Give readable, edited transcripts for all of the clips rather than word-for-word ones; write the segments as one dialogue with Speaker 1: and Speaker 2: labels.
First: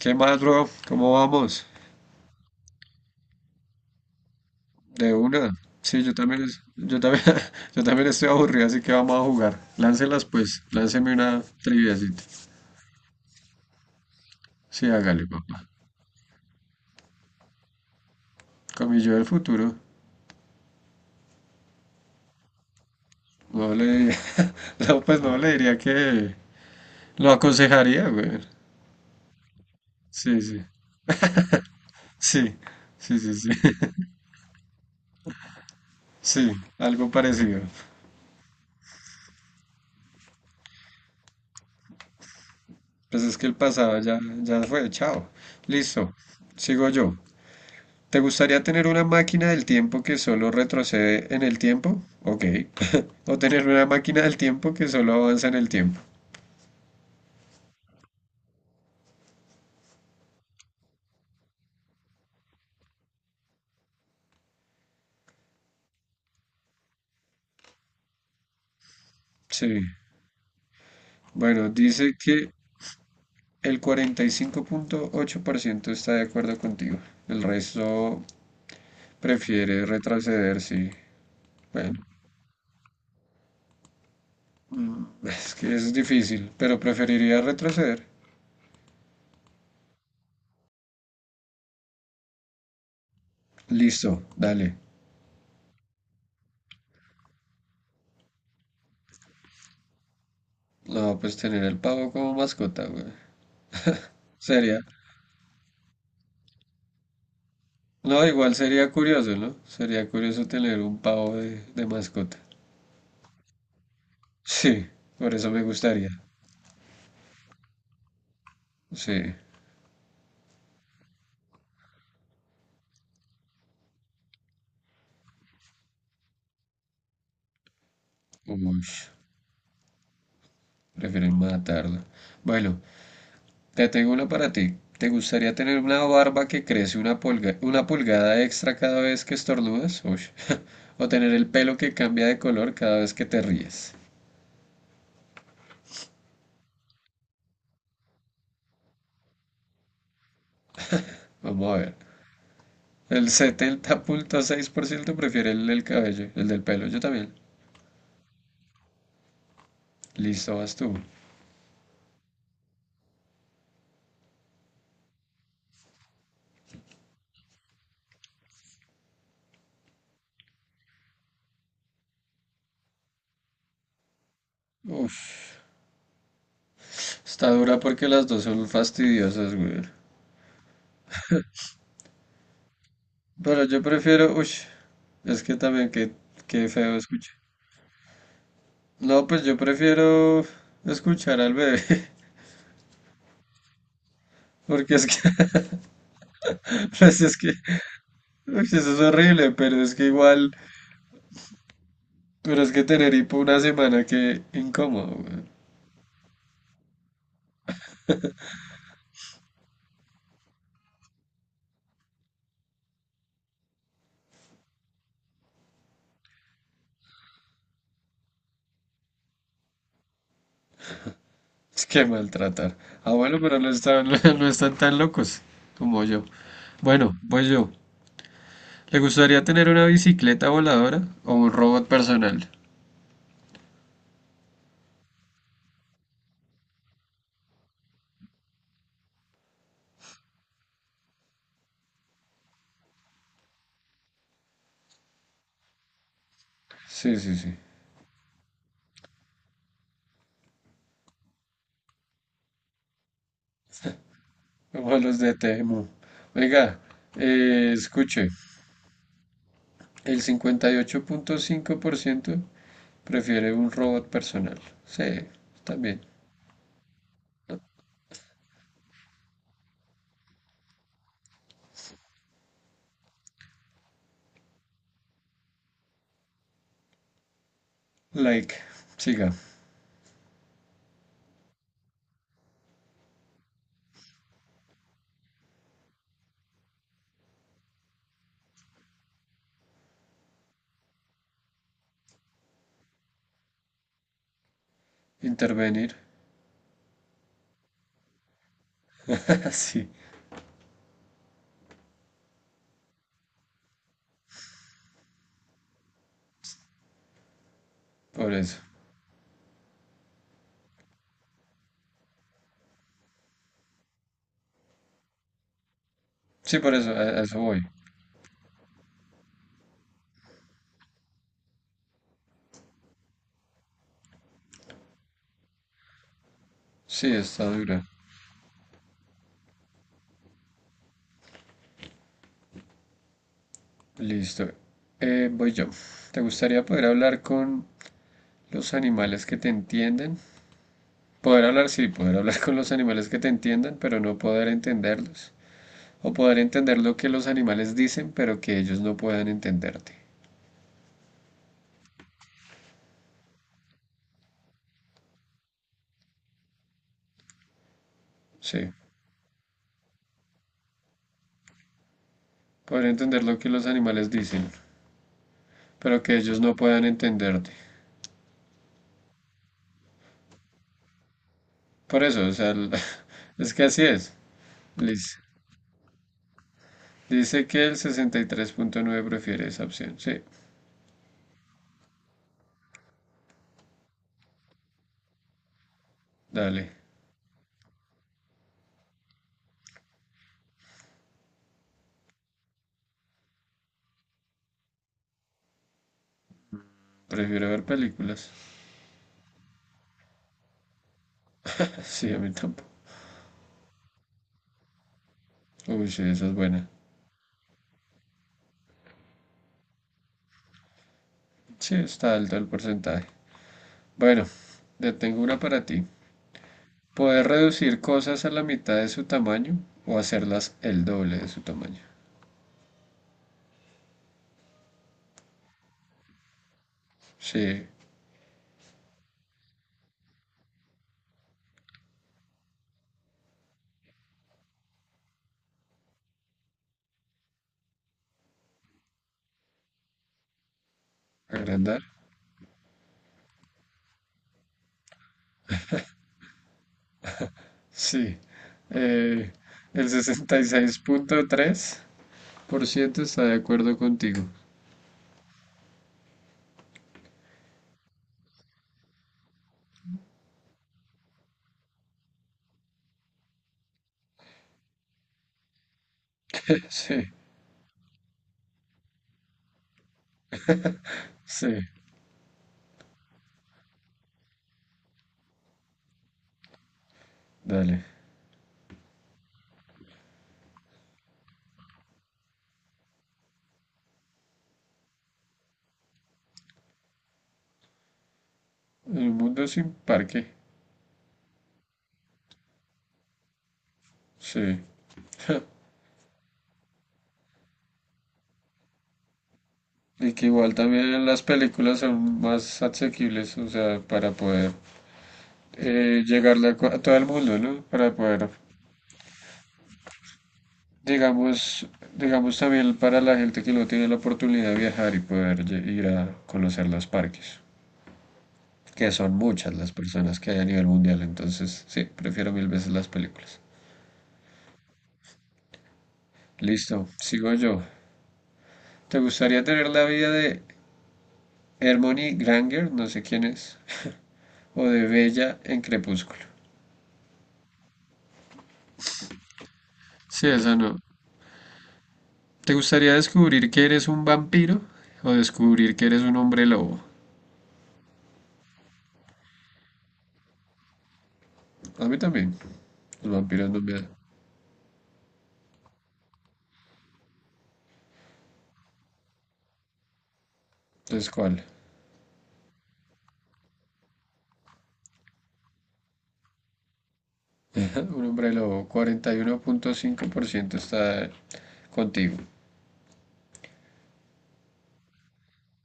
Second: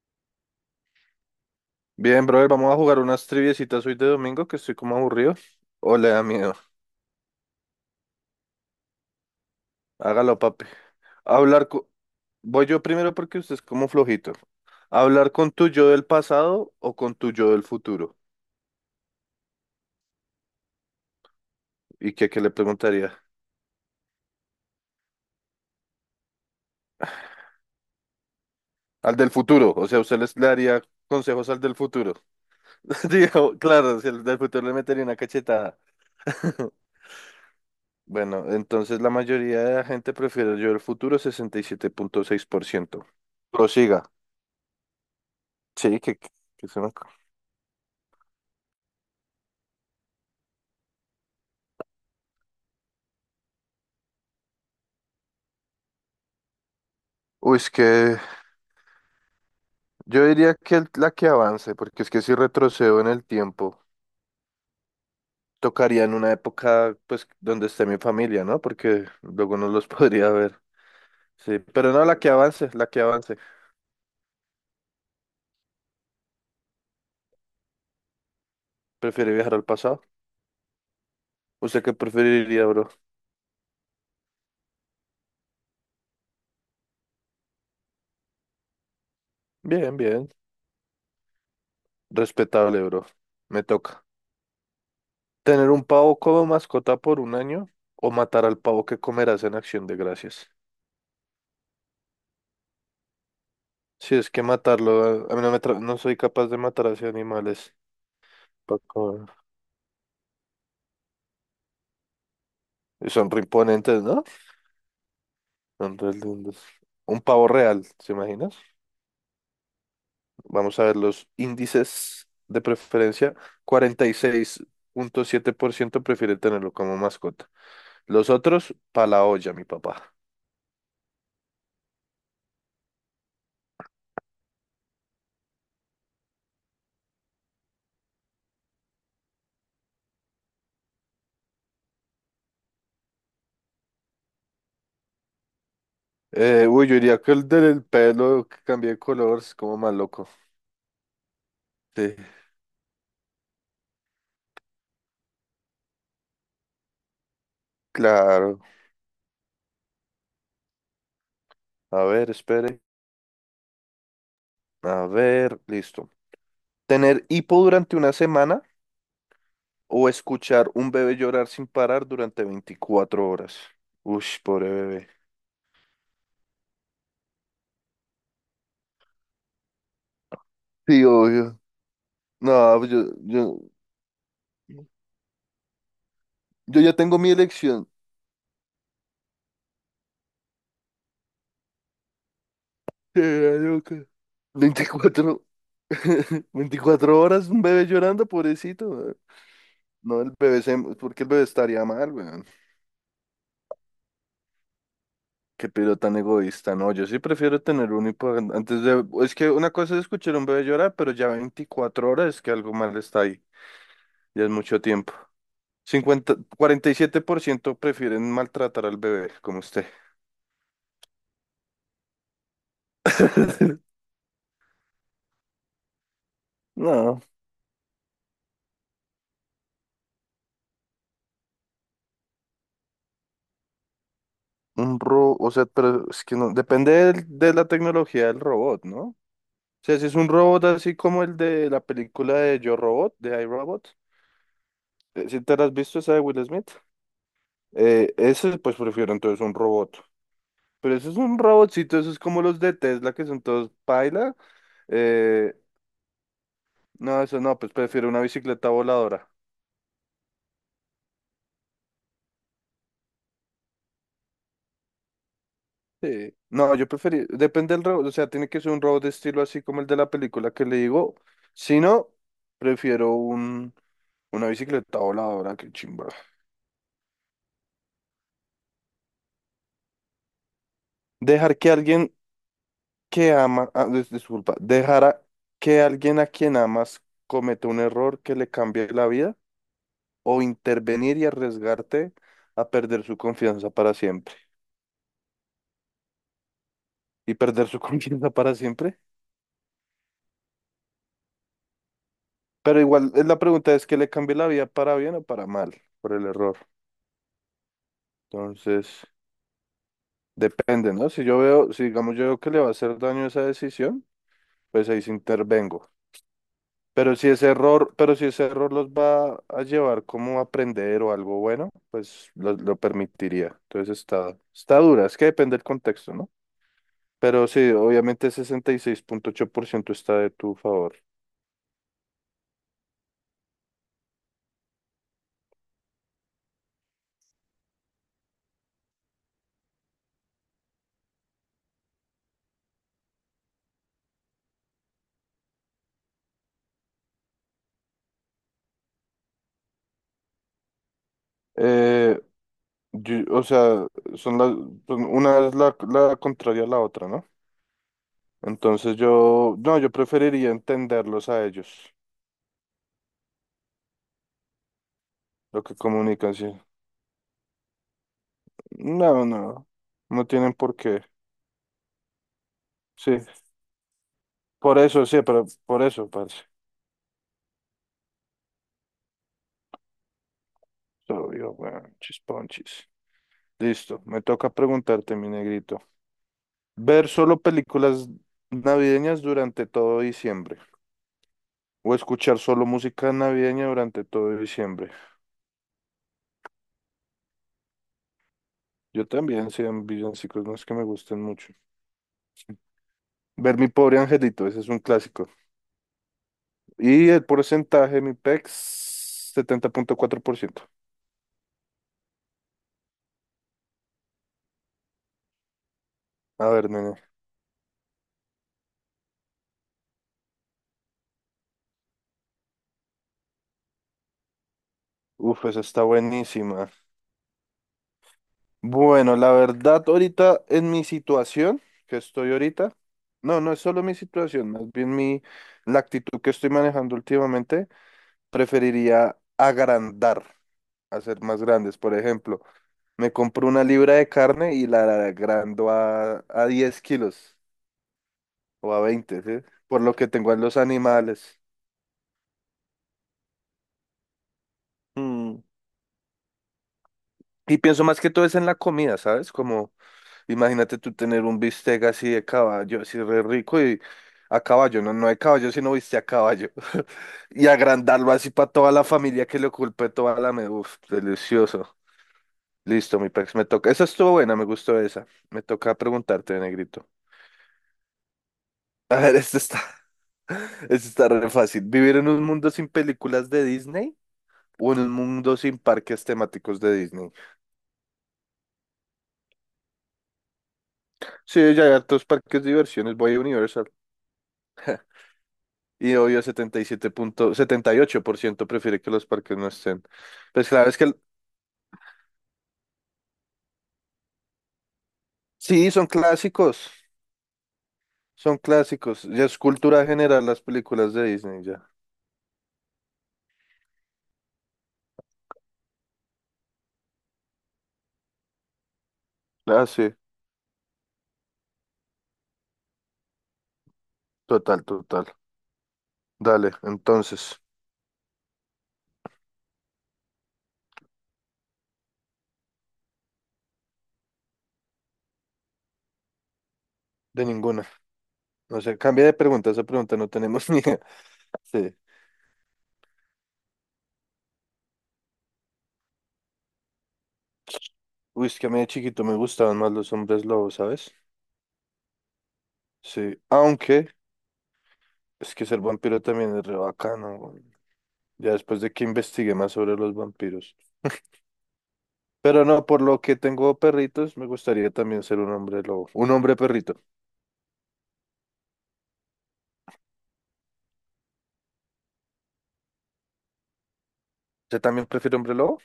Speaker 1: ¿Qué más, bro? ¿Cómo vamos?
Speaker 2: Bien, brother, vamos a jugar unas triviecitas hoy de domingo que estoy como
Speaker 1: De
Speaker 2: aburrido.
Speaker 1: una.
Speaker 2: O
Speaker 1: Sí,
Speaker 2: le
Speaker 1: yo
Speaker 2: da
Speaker 1: también,
Speaker 2: miedo.
Speaker 1: yo también estoy aburrido, así que vamos a jugar. Láncelas,
Speaker 2: Hágalo,
Speaker 1: pues.
Speaker 2: papi.
Speaker 1: Lánceme una
Speaker 2: Hablar con...
Speaker 1: triviacita.
Speaker 2: Voy yo primero porque usted es como flojito.
Speaker 1: Sí, hágale,
Speaker 2: ¿Hablar con
Speaker 1: papá.
Speaker 2: tu yo del pasado o con tu yo del futuro?
Speaker 1: Con mi yo del futuro.
Speaker 2: ¿Y qué le preguntaría?
Speaker 1: No le, no, pues no le diría que lo aconsejaría, güey.
Speaker 2: Al del futuro. O sea, usted les,
Speaker 1: Sí,
Speaker 2: le
Speaker 1: sí.
Speaker 2: daría consejos al del futuro.
Speaker 1: Sí, sí, sí, sí.
Speaker 2: Digo, claro, si al del futuro le metería una cachetada.
Speaker 1: Sí, algo parecido.
Speaker 2: Bueno, entonces la mayoría de la gente prefiere el yo del futuro, 67.6%.
Speaker 1: Pues es que el pasado
Speaker 2: Prosiga.
Speaker 1: ya fue. Chao.
Speaker 2: Sí,
Speaker 1: Listo.
Speaker 2: que se
Speaker 1: Sigo
Speaker 2: me...
Speaker 1: yo. ¿Te gustaría tener una máquina del tiempo que solo retrocede en el tiempo? Ok. O tener una máquina del tiempo que solo avanza en el tiempo.
Speaker 2: Uy, es que yo diría que la que avance, porque es que si retrocedo en el tiempo, tocaría en una época, pues, donde esté mi familia, ¿no? Porque luego no
Speaker 1: Sí.
Speaker 2: los podría ver. Sí,
Speaker 1: Bueno,
Speaker 2: pero no,
Speaker 1: dice
Speaker 2: la que
Speaker 1: que
Speaker 2: avance, la que avance.
Speaker 1: el 45.8% está de acuerdo contigo. El resto
Speaker 2: Prefiero viajar al
Speaker 1: prefiere
Speaker 2: pasado.
Speaker 1: retroceder, sí.
Speaker 2: ¿Usted qué
Speaker 1: Bueno,
Speaker 2: preferiría, bro?
Speaker 1: es que es difícil, pero preferiría retroceder.
Speaker 2: Bien, bien. Respetable, bro. Me toca.
Speaker 1: Listo, dale.
Speaker 2: ¿Tener un pavo como mascota por un año o matar al pavo que comerás en Acción de Gracias?
Speaker 1: No, pues tener el pavo como mascota, güey.
Speaker 2: Si es que
Speaker 1: Sería,
Speaker 2: matarlo, a mí no me no soy capaz de matar a esos animales.
Speaker 1: no, igual
Speaker 2: Pa'
Speaker 1: sería
Speaker 2: comer.
Speaker 1: curioso, ¿no? Sería curioso tener un pavo de mascota.
Speaker 2: Y son reimponentes, ¿no?
Speaker 1: Sí, por eso me
Speaker 2: Son
Speaker 1: gustaría.
Speaker 2: re lindos. Un pavo real, ¿se imaginas?
Speaker 1: Sí.
Speaker 2: Vamos a ver los índices de preferencia. 46.7% prefiere tenerlo como mascota. Los otros,
Speaker 1: Uy,
Speaker 2: pa' la olla, mi papá.
Speaker 1: prefieren matarlo. Bueno, te tengo una para ti. ¿Te gustaría tener una barba que crece una pulgada extra cada vez que estornudas? Uy. O tener el pelo que cambia de color cada vez que te ríes.
Speaker 2: Uy, yo diría que el del pelo que cambié de color es como más loco.
Speaker 1: Vamos a ver.
Speaker 2: Sí,
Speaker 1: El 70.6% prefiere el del cabello, el del pelo. Yo también.
Speaker 2: claro.
Speaker 1: Listo, vas tú.
Speaker 2: A ver, espere. A ver, listo. Tener hipo durante una semana o escuchar un bebé llorar sin parar durante 24 horas. Uy, pobre bebé.
Speaker 1: Uf. Está dura porque las dos son fastidiosas, güey.
Speaker 2: Sí, obvio. No, pues yo, yo,
Speaker 1: Pero yo prefiero, uy, es que también qué, qué
Speaker 2: yo ya
Speaker 1: feo
Speaker 2: tengo mi
Speaker 1: escuchar.
Speaker 2: elección.
Speaker 1: No, pues yo prefiero escuchar al bebé,
Speaker 2: Loca.
Speaker 1: porque es que,
Speaker 2: 24,
Speaker 1: pues
Speaker 2: 24
Speaker 1: es que,
Speaker 2: horas, un bebé llorando,
Speaker 1: uy, eso es
Speaker 2: pobrecito, weón.
Speaker 1: horrible, pero es que
Speaker 2: No, el
Speaker 1: igual,
Speaker 2: bebé se... porque el bebé estaría mal, weón.
Speaker 1: pero es que tener hipo una semana, qué incómodo, güey.
Speaker 2: Qué pero tan egoísta. No, yo sí prefiero tener un hipo antes de... Es que una cosa es escuchar a un bebé llorar, pero ya 24 horas es que algo mal está ahí. Ya es mucho tiempo. Cincuenta cuarenta y siete por ciento prefieren maltratar al bebé, como usted.
Speaker 1: Es que maltratar. Ah, bueno, pero no están, no están tan locos como yo. Bueno,
Speaker 2: No.
Speaker 1: pues yo. ¿Le gustaría tener una bicicleta voladora o un robot personal?
Speaker 2: Un robot, o sea, pero es que no, depende de la tecnología del robot, ¿no? O sea, si es un robot así como el de la película de Yo Robot, de I, Robot, si te la has visto esa de Will Smith,
Speaker 1: Sí, sí, sí.
Speaker 2: ese pues prefiero entonces un robot. Pero eso es un robotcito, eso es como los de Tesla que son todos paila.
Speaker 1: Como los de
Speaker 2: eh,
Speaker 1: Temu. Oiga,
Speaker 2: no, eso no, pues prefiero una
Speaker 1: escuche,
Speaker 2: bicicleta voladora.
Speaker 1: el 58.5% prefiere un robot personal. Sí, está bien.
Speaker 2: Sí. No, yo preferí, depende del robot, o sea, tiene que ser un robot de estilo así como el de la película que le digo. Si no, prefiero un... Una bicicleta voladora, qué chimba.
Speaker 1: Like, siga.
Speaker 2: Dejar que alguien que ama, disculpa, que alguien a quien amas cometa un error que le cambie la vida o intervenir y arriesgarte a perder su confianza para siempre.
Speaker 1: Intervenir.
Speaker 2: Y perder su confianza para siempre.
Speaker 1: sí,
Speaker 2: Pero igual, la pregunta es que le cambie la vida para bien o para mal por el error.
Speaker 1: por eso.
Speaker 2: Entonces, depende, ¿no? Si yo veo, si digamos yo veo que le va a hacer daño esa decisión, pues ahí sí intervengo.
Speaker 1: Sí, por eso, a a eso voy.
Speaker 2: Pero si ese error los va a llevar como a aprender o algo bueno, pues lo permitiría. Entonces está dura, es que depende del contexto, ¿no?
Speaker 1: Sí, está
Speaker 2: Pero sí,
Speaker 1: dura.
Speaker 2: obviamente 66.8% está de tu favor.
Speaker 1: Listo. Voy yo. ¿Te gustaría poder hablar con los animales que te entienden? Poder hablar, sí, poder hablar con los animales que te entiendan, pero no poder entenderlos. O poder entender lo que los animales dicen, pero que ellos no puedan entenderte.
Speaker 2: Eh, o sea, son las, una es la contraria a la otra, ¿no?
Speaker 1: Sí,
Speaker 2: Entonces yo, no, yo preferiría entenderlos a ellos,
Speaker 1: poder entender lo que los animales dicen,
Speaker 2: lo que
Speaker 1: pero que
Speaker 2: comunican,
Speaker 1: ellos
Speaker 2: sí.
Speaker 1: no puedan entenderte.
Speaker 2: No, no, no tienen por qué.
Speaker 1: Por eso, o sea, el-
Speaker 2: Sí,
Speaker 1: es que así es.
Speaker 2: por eso,
Speaker 1: Liz.
Speaker 2: sí, pero por eso, parce.
Speaker 1: Dice que el 63.9% prefiere esa opción. Sí,
Speaker 2: Obvio, weón, chisponchis. Listo, me toca preguntarte, mi negrito.
Speaker 1: dale.
Speaker 2: ¿Ver solo películas navideñas durante todo diciembre? ¿O escuchar solo música navideña durante todo diciembre?
Speaker 1: Prefiero ver películas.
Speaker 2: Yo también, sean villancicos, no es que me gusten mucho.
Speaker 1: Sí, a mí tampoco.
Speaker 2: Ver Mi Pobre Angelito, ese es un clásico.
Speaker 1: Uy, sí, esa es buena.
Speaker 2: Y el porcentaje, mi pex, 70.4%.
Speaker 1: Sí, está alto el porcentaje. Bueno, te tengo una para ti.
Speaker 2: A ver, nene.
Speaker 1: Poder reducir cosas a la mitad de su tamaño o hacerlas el doble de su tamaño.
Speaker 2: Uf, esa está buenísima.
Speaker 1: Sí,
Speaker 2: Bueno, la verdad, ahorita en mi situación que estoy ahorita, no, no es solo mi situación, más bien mi, la actitud que estoy manejando últimamente, preferiría agrandar, hacer más grandes.
Speaker 1: agrandar.
Speaker 2: Por ejemplo, me compro una libra de carne y la agrando a 10 kilos
Speaker 1: Sí.
Speaker 2: o a 20,
Speaker 1: Eh,
Speaker 2: ¿sí? Por
Speaker 1: el
Speaker 2: lo que tengo a los animales.
Speaker 1: 66.3% está de acuerdo contigo.
Speaker 2: Mm, Y pienso más que todo es en la comida, ¿sabes? Como imagínate tú tener un bistec así de caballo, así re rico y a caballo, no, no de caballo, sino bistec a caballo.
Speaker 1: Sí, sí,
Speaker 2: Y agrandarlo así para toda la familia que le ocupe toda la me... Uf,
Speaker 1: sí,
Speaker 2: delicioso. Listo, mi pex, me toca. Esa estuvo buena, me gustó esa. Me toca preguntarte, negrito.
Speaker 1: dale.
Speaker 2: A ver, esto está, esto está re fácil. ¿Vivir en un mundo sin películas de Disney o en un mundo sin parques temáticos de Disney?
Speaker 1: El mundo sin parque.
Speaker 2: Sí, ya hay hartos parques de diversiones. Voy a Universal.
Speaker 1: Sí.
Speaker 2: Y obvio, 77 punto, 78% prefiere que los parques no estén.
Speaker 1: Y que
Speaker 2: Pues
Speaker 1: igual
Speaker 2: claro, es que
Speaker 1: también las películas son más asequibles, o sea, para poder
Speaker 2: sí, son
Speaker 1: llegarle a,
Speaker 2: clásicos,
Speaker 1: a todo el mundo, ¿no? Para poder,
Speaker 2: son clásicos. Ya es cultura general las películas de Disney,
Speaker 1: digamos,
Speaker 2: ya.
Speaker 1: digamos también para la gente que no tiene la oportunidad de viajar y poder ir a conocer los parques. Que son muchas
Speaker 2: Ah,
Speaker 1: las
Speaker 2: sí,
Speaker 1: personas que hay a nivel mundial, entonces sí, prefiero mil veces las películas.
Speaker 2: total, total. Dale,
Speaker 1: Listo, sigo
Speaker 2: entonces,
Speaker 1: yo. ¿Te gustaría tener la vida de Hermione Granger, no sé quién es, o de Bella en Crepúsculo?
Speaker 2: de ninguna. No sé, cambia de pregunta, esa pregunta no
Speaker 1: Sí,
Speaker 2: tenemos
Speaker 1: esa
Speaker 2: ni
Speaker 1: no.
Speaker 2: idea. Sí.
Speaker 1: ¿Te gustaría descubrir que eres un vampiro o descubrir que eres un hombre lobo?
Speaker 2: Uy, es que a mí de chiquito me gustaban más los hombres lobos, ¿sabes?
Speaker 1: A mí también, los
Speaker 2: Sí,
Speaker 1: vampiros no me
Speaker 2: aunque
Speaker 1: dan.
Speaker 2: es que ser vampiro también es re bacano, güey. Ya después de que investigué más sobre los vampiros.
Speaker 1: Entonces, ¿cuál?
Speaker 2: Pero no, por lo que tengo perritos, me gustaría también ser un hombre lobo. Un hombre perrito.
Speaker 1: Un hombre lobo, 41.5% está contigo.
Speaker 2: ¿Usted también prefiere hombre lobo?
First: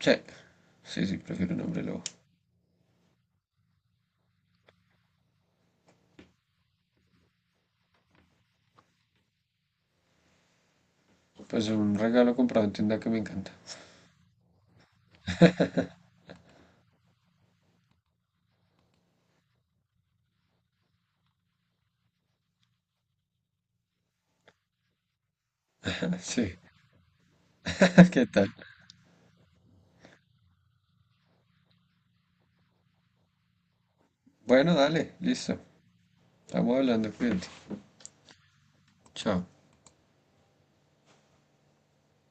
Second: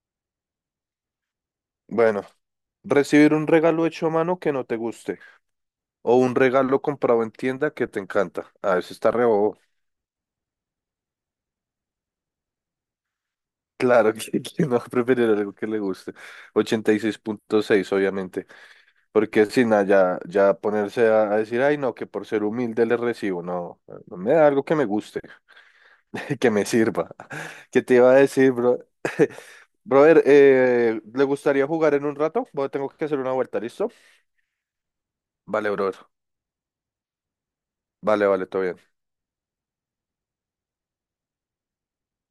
Speaker 1: Sí, sí, sí, prefiero un hombre lobo.
Speaker 2: Bueno, recibir un regalo hecho a mano que no te guste. O un regalo comprado en tienda que te encanta. A veces está re bobo.
Speaker 1: Pues un regalo comprado en tienda que me encanta.
Speaker 2: Claro que no va a preferir algo que le guste. 86.6 obviamente. Porque si nada, ya, ya ponerse a decir, ay, no, que por ser humilde le recibo. No, no me da algo que me guste, que
Speaker 1: Sí,
Speaker 2: me sirva. ¿Qué te iba a
Speaker 1: ¿qué tal?
Speaker 2: decir, bro? Brother, ¿le gustaría jugar en un rato? Bueno, tengo que hacer una vuelta, ¿listo?
Speaker 1: Bueno, dale, listo.
Speaker 2: Vale, brother.
Speaker 1: Estamos hablando, cuídate.
Speaker 2: Vale, vale, todo bien.
Speaker 1: Chao.